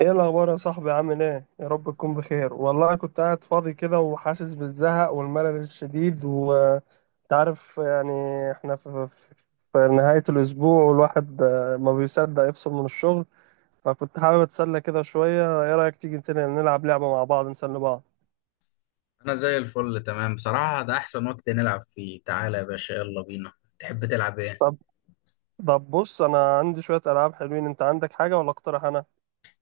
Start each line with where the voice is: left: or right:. right: ايه الاخبار يا صاحبي، عامل ايه؟ يا رب تكون بخير. والله كنت قاعد فاضي كده، وحاسس بالزهق والملل الشديد، وتعرف يعني احنا في نهاية الاسبوع، والواحد ما بيصدق يفصل من الشغل. فكنت حابب اتسلى كده شوية. ايه رأيك تيجي تاني نلعب لعبة مع بعض، نسلي بعض؟
left: انا زي الفل تمام، بصراحة ده احسن وقت نلعب فيه. تعالى يا باشا، يلا بينا. تحب تلعب ايه؟
right: طب طب بص، انا عندي شوية العاب حلوين. انت عندك حاجة ولا اقترح انا؟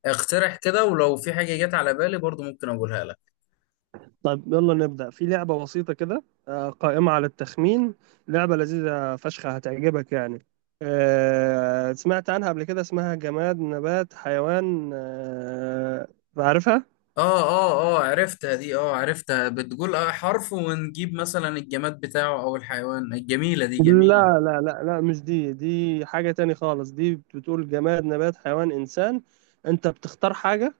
left: اقترح كده ولو في حاجة جت على بالي برضو ممكن اقولها لك.
right: طيب يلا نبدأ في لعبة بسيطة كده، قائمة على التخمين. لعبة لذيذة فشخة هتعجبك يعني. سمعت عنها قبل كده، اسمها جماد نبات حيوان. عارفها؟
left: اه اه اه، عرفتها دي. اه عرفتها، بتقول اه حرف ونجيب مثلا الجماد بتاعه او الحيوان. الجميلة دي، جميلة.
right: لا لا لا لا، مش دي. دي حاجة تاني خالص. دي بتقول جماد نبات حيوان إنسان. أنت بتختار حاجة.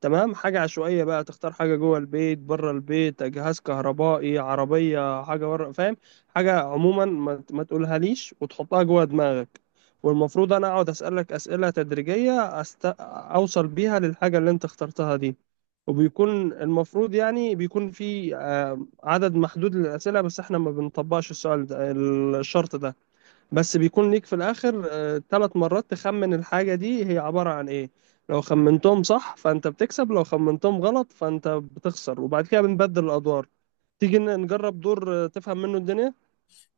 right: تمام، حاجة عشوائية بقى. تختار حاجة جوه البيت، بره البيت، جهاز كهربائي، عربية، حاجة بره، فاهم؟ حاجة عموما، ما تقولها ليش، وتحطها جوه دماغك. والمفروض أنا أقعد أسألك أسئلة تدريجية، أوصل بيها للحاجة اللي أنت اخترتها دي. وبيكون المفروض يعني بيكون في عدد محدود للأسئلة، بس احنا ما بنطبقش السؤال ده، الشرط ده. بس بيكون ليك في الآخر ثلاث مرات تخمن الحاجة دي هي عبارة عن إيه. لو خمنتهم صح فأنت بتكسب، لو خمنتهم غلط فأنت بتخسر. وبعد كده بنبدل الأدوار. تيجي نجرب دور تفهم منه الدنيا.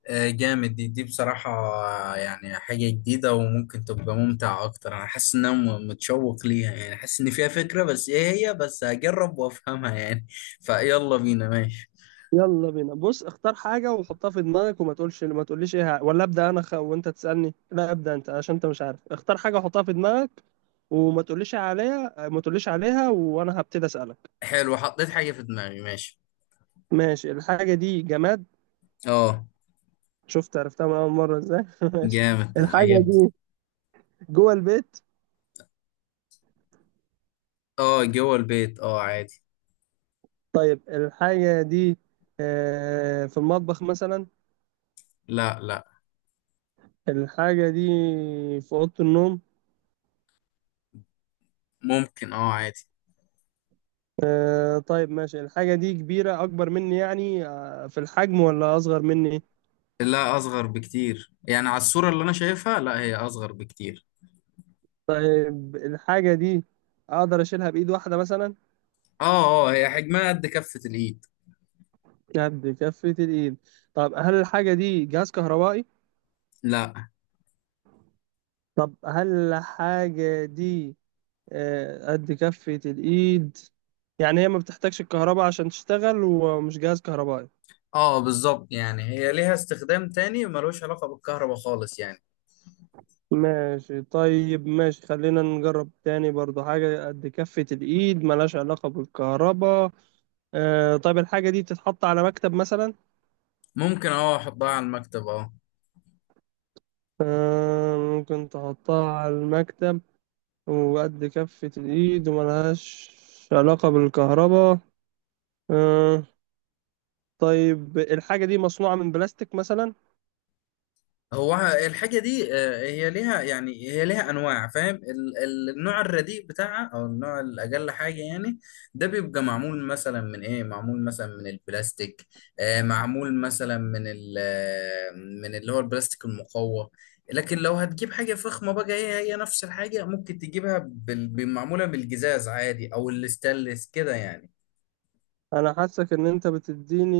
left: آه جامد. دي بصراحة، يعني حاجة جديدة وممكن تبقى ممتعة اكتر. انا حاسس ان انا متشوق ليها، يعني حاسس ان فيها فكرة، بس ايه هي؟ بس هجرب وافهمها يعني. فيلا بينا، ماشي.
right: يلا بينا، بص اختار حاجة وحطها في دماغك، وما تقولش، ما تقوليش إيه، ولا أبدأ أنا، وأنت تسألني؟ لا، أبدأ أنت، عشان أنت مش عارف. اختار حاجة وحطها في دماغك، وما تقوليش عليها، ما تقوليش عليها، وأنا هبتدي أسألك.
left: حلو، حطيت حاجة في دماغي، ماشي.
right: ماشي. الحاجة دي جماد؟
left: اه
right: شفت، عرفتها من أول مرة إزاي. ماشي.
left: جامد،
right: الحاجة
left: عجبت.
right: دي جوه البيت؟
left: اه جوه البيت، اه عادي.
right: طيب الحاجة دي في المطبخ مثلا؟
left: لا لا.
right: الحاجة دي في أوضة النوم؟
left: ممكن، اه عادي.
right: طيب ماشي. الحاجة دي كبيرة أكبر مني يعني، في الحجم، ولا أصغر مني؟
left: لا أصغر بكتير، يعني على الصورة اللي أنا شايفها لا، هي أصغر بكتير.
right: طيب الحاجة دي أقدر أشيلها بإيد واحدة مثلا؟
left: اه اه، هي حجمها قد كفة الإيد.
right: قد كفة الإيد. طب هل الحاجة دي جهاز كهربائي؟
left: لا.
right: طب هل الحاجة دي قد كفة الإيد، يعني هي ما بتحتاجش الكهرباء عشان تشتغل، ومش جهاز كهربائي؟
left: اه بالظبط، يعني هي ليها استخدام تاني ملوش علاقة بالكهرباء خالص يعني.
right: ماشي طيب. ماشي، خلينا نجرب تاني برضو. حاجة قد كفة الإيد، ملهاش علاقة بالكهرباء. آه طيب، الحاجة دي بتتحط على مكتب مثلا؟
left: ممكن، اه أحطها على المكتب اه.
right: آه، ممكن تحطها على المكتب، وقد كفة الإيد، وملهاش علاقة بالكهرباء. آه. طيب الحاجة دي مصنوعة من بلاستيك مثلا؟
left: هو الحاجة دي، هي ليها، يعني هي ليها أنواع. فاهم النوع الرديء بتاعها أو النوع الأقل حاجة يعني، ده بيبقى معمول مثلا من إيه؟ معمول مثلا من البلاستيك، معمول مثلا من ال من اللي هو البلاستيك المقوى. لكن لو هتجيب حاجة فخمة بقى، هي نفس الحاجة ممكن تجيبها بالمعمولة بالجزاز عادي أو الستانلس كده يعني.
right: أنا حاسك إن أنت بتديني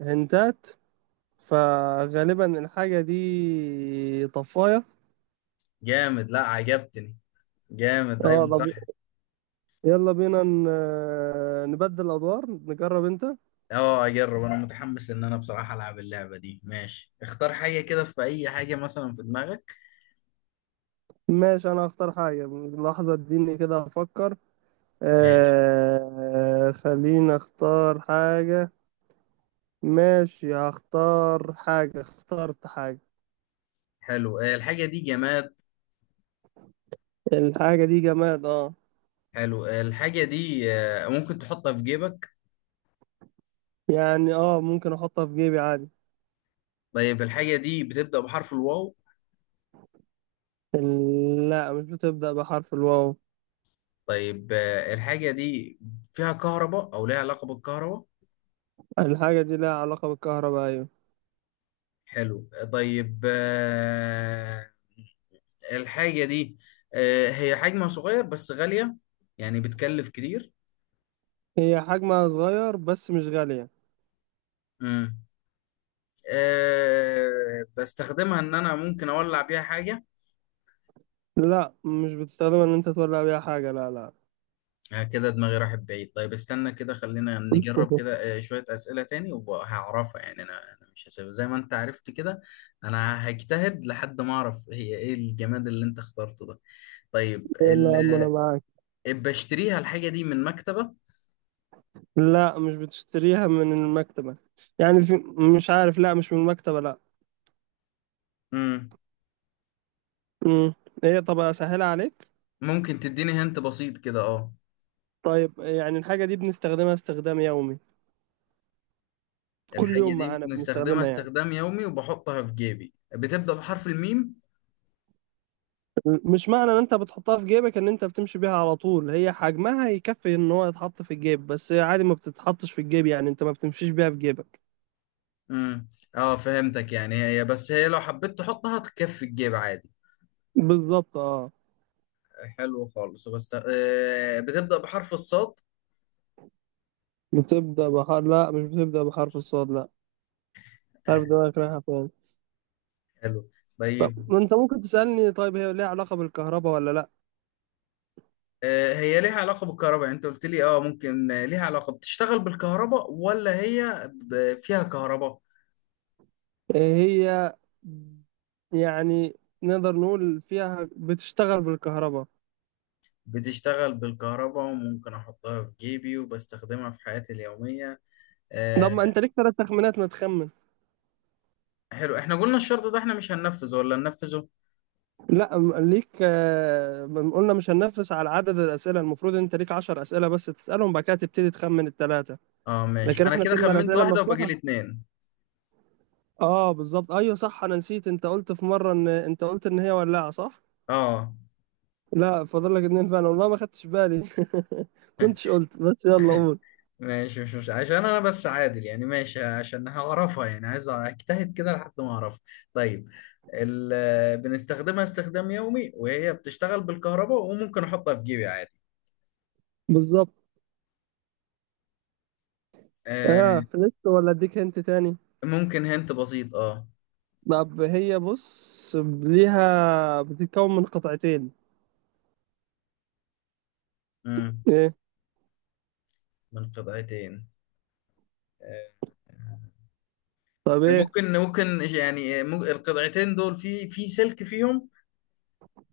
right: هنتات، فغالبا الحاجة دي طفاية.
left: جامد، لا عجبتني. جامد أيوة
right: اه.
left: صح.
right: يلا بينا نبدل أدوار، نجرب أنت.
left: اه اجرب انا، متحمس ان انا بصراحة العب اللعبة دي. ماشي، اختار حاجة كده، في اي حاجة مثلا في دماغك.
right: ماشي، أنا هختار حاجة. لحظة اديني كده أفكر.
left: ماشي.
right: آه، خليني أختار حاجة. ماشي، هختار حاجة. اخترت حاجة.
left: حلو، الحاجة دي جماد.
right: الحاجة دي جماد، اه.
left: حلو، الحاجة دي ممكن تحطها في جيبك؟
right: يعني اه، ممكن أحطها في جيبي عادي.
left: طيب الحاجة دي بتبدأ بحرف الواو؟
right: لا، مش بتبدأ بحرف الواو.
left: طيب، الحاجة دي فيها كهرباء او ليها علاقة بالكهرباء؟
right: الحاجة دي لها علاقة بالكهرباء، أيوة.
left: حلو، الحاجة دي، هي حجمها صغير بس غالية، يعني بتكلف كتير؟
right: هي حجمها صغير بس مش غالية.
left: مم. أه بستخدمها ان انا ممكن اولع بيها حاجه؟
right: لا، مش بتستخدمها إن أنت تولع بيها حاجة، لا لا.
left: كده دماغي راحت بعيد. طيب استنى كده، خلينا نجرب كده شويه اسئله تاني وهعرفها يعني انا. انا مش هسيب زي ما انت عرفت كده، انا هجتهد لحد ما اعرف هي ايه الجماد اللي انت اخترته ده. طيب
right: يلا يا عم، أنا معاك.
left: بشتريها الحاجه دي من مكتبه؟
right: لا، مش بتشتريها من المكتبة. يعني في، مش عارف، لا مش من المكتبة، لا.
left: مم.
right: امم ايه، طب اسهلها عليك.
left: ممكن تديني هنت بسيط كده، اه.
right: طيب يعني الحاجة دي بنستخدمها استخدام يومي؟ كل
left: الحاجه
right: يوم
left: دي
right: معانا
left: بنستخدمها
right: بنستخدمها يعني.
left: استخدام يومي وبحطها في جيبي، بتبدا بحرف الميم؟
right: مش معنى ان انت بتحطها في جيبك ان انت بتمشي بيها على طول. هي حجمها يكفي ان هو يتحط في الجيب، بس هي عادي ما بتتحطش في الجيب، يعني انت ما بتمشيش بيها في جيبك.
left: امم. اه فهمتك، يعني هي بس هي لو حبيت تحطها تكفي الجيب عادي.
right: بالظبط، اه.
left: حلو خالص. بس آه، بتبدأ بحرف الصاد؟
right: بتبدأ بحرف، لا، مش بتبدأ بحرف الصاد، لا. عارف
left: آه
right: دماغك رايحة فين.
left: حلو.
right: طب
left: طيب،
right: ما انت ممكن تسألني، طيب هي ليها علاقة بالكهرباء ولا لا.
left: آه هي ليها علاقة بالكهرباء؟ يعني انت قلت لي اه ممكن ليها علاقة بتشتغل بالكهرباء، ولا هي فيها كهرباء؟
right: هي، يعني، نقدر نقول فيها بتشتغل بالكهرباء.
left: بتشتغل بالكهرباء وممكن احطها في جيبي وبستخدمها في حياتي اليومية.
right: طب ما
left: آه
right: انت ليك ثلاث تخمينات، ما تخمن.
left: حلو، احنا قلنا الشرط ده احنا مش هننفذه ولا ننفذه؟
right: لا، ليك قلنا مش هننفذ على عدد الاسئله. المفروض انت ليك 10 اسئله بس تسالهم، بعد كده تبتدي تخمن الثلاثه.
left: اه ماشي،
right: لكن
left: انا
right: احنا
left: كده
right: سيبنا
left: خمنت
right: الاسئله
left: واحدة وباجي
right: مفتوحه.
left: لي اتنين.
right: اه بالظبط، ايوه صح، انا نسيت. انت قلت في مره، ان انت قلت ان هي ولاعه، صح؟
left: اه
right: لا، فاضل لك اتنين فعلا، والله ما خدتش بالي. كنتش قلت، بس يلا قول.
left: ماشي، مش مش عشان انا بس، عادل يعني ماشي، عشان هعرفها يعني، عايز اجتهد كده لحد ما اعرفها. طيب بنستخدمها استخدام يومي وهي بتشتغل بالكهرباء وممكن احطها في جيبي عادي.
right: بالظبط. اه،
left: آه
right: فلست، ولا اديك انت تاني؟
left: ممكن هنت بسيط، اه.
right: طب هي بص، ليها، بتتكون من قطعتين.
left: مم.
right: ايه؟
left: من قطعتين؟ آه
right: طب ايه؟
left: ممكن ممكن. يعني القطعتين دول في سلك فيهم؟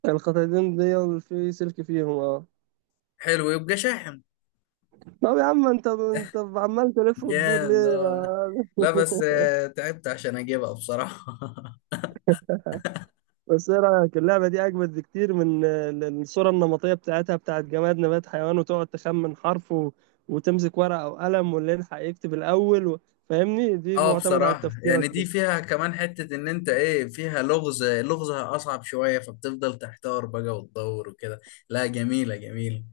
right: القطعتين دي في سلك فيهم، اه.
left: حلو، يبقى شاحن.
right: طب يا عم انت عمال تلف وتدور
left: جامد.
right: ليه
left: آه. لا بس آه، تعبت عشان اجيبها بصراحة.
right: بس ايه رايك، اللعبه دي اجمد بكتير من الصوره النمطيه بتاعتها، بتاعت جماد نبات حيوان، وتقعد تخمن حرف، وتمسك ورقه او قلم، واللي يلحق يكتب الاول، فاهمني؟ دي
left: اه
right: معتمده على
left: بصراحة
right: التفكير.
left: يعني دي فيها كمان حتة ان انت ايه، فيها لغز، لغزها اصعب شوية، فبتفضل تحتار بقى وتدور وكده. لا جميلة جميلة.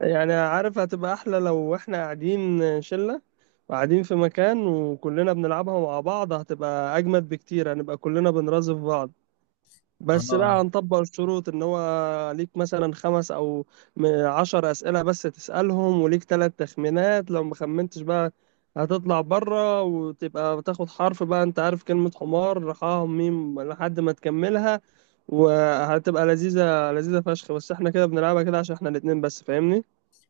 right: يعني عارف، هتبقى احلى لو احنا قاعدين شلة وقاعدين في مكان وكلنا بنلعبها مع بعض، هتبقى اجمد بكتير، هنبقى كلنا بنرازف بعض. بس
left: اه
right: بقى هنطبق الشروط، ان هو ليك مثلا خمس او عشر اسئلة بس تسألهم، وليك ثلاث تخمينات. لو ما خمنتش بقى هتطلع بره، وتبقى بتاخد حرف بقى. انت عارف كلمة حمار، حا ميم لحد ما تكملها. وهتبقى لذيذة لذيذة فشخ. بس احنا كده بنلعبها كده عشان احنا الاتنين بس، فاهمني.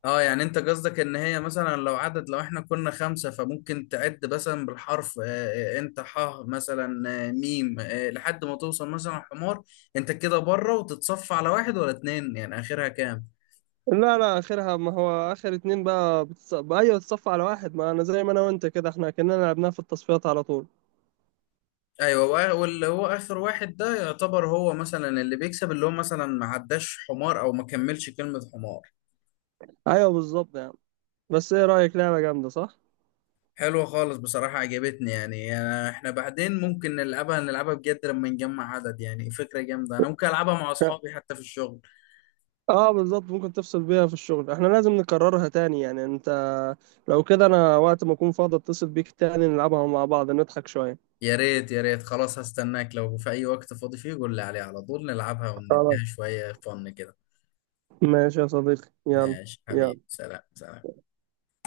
left: اه، يعني انت قصدك ان هي مثلا لو عدد، لو احنا كنا خمسة، فممكن تعد مثلا بالحرف، انت ح مثلا، آه ميم آه، لحد ما توصل مثلا حمار. انت كده بره، وتتصفى على واحد ولا اتنين، يعني اخرها كام؟
right: لا لا، اخرها، ما هو اخر اتنين بقى بقى، ايوه، تصفى على واحد. ما انا زي ما انا وانت كده، احنا كنا لعبناها في التصفيات على طول.
left: ايوه. واللي هو اخر واحد ده يعتبر هو مثلا اللي بيكسب، اللي هو مثلا ما عداش حمار او ما كملش كلمة حمار.
right: ايوه بالظبط يعني. بس ايه رايك، لعبه جامده، صح؟
left: حلوة خالص بصراحة، عجبتني يعني أنا. احنا بعدين ممكن نلعبها نلعبها بجد لما نجمع عدد، يعني فكرة جامدة، انا ممكن العبها مع اصحابي حتى في الشغل.
right: اه بالظبط، ممكن تفصل بيها في الشغل. احنا لازم نكررها تاني يعني انت. لو كده انا وقت ما اكون فاضي اتصل بيك تاني نلعبها مع بعض، نضحك شويه.
left: يا ريت يا ريت، خلاص هستناك، لو في اي وقت فاضي فيه قول لي عليه على طول نلعبها
right: خلاص،
left: ونديها شوية فن كده.
right: ماشي يا صديقي، يلا.
left: ماشي حبيبي،
right: يلا.
left: سلام سلام.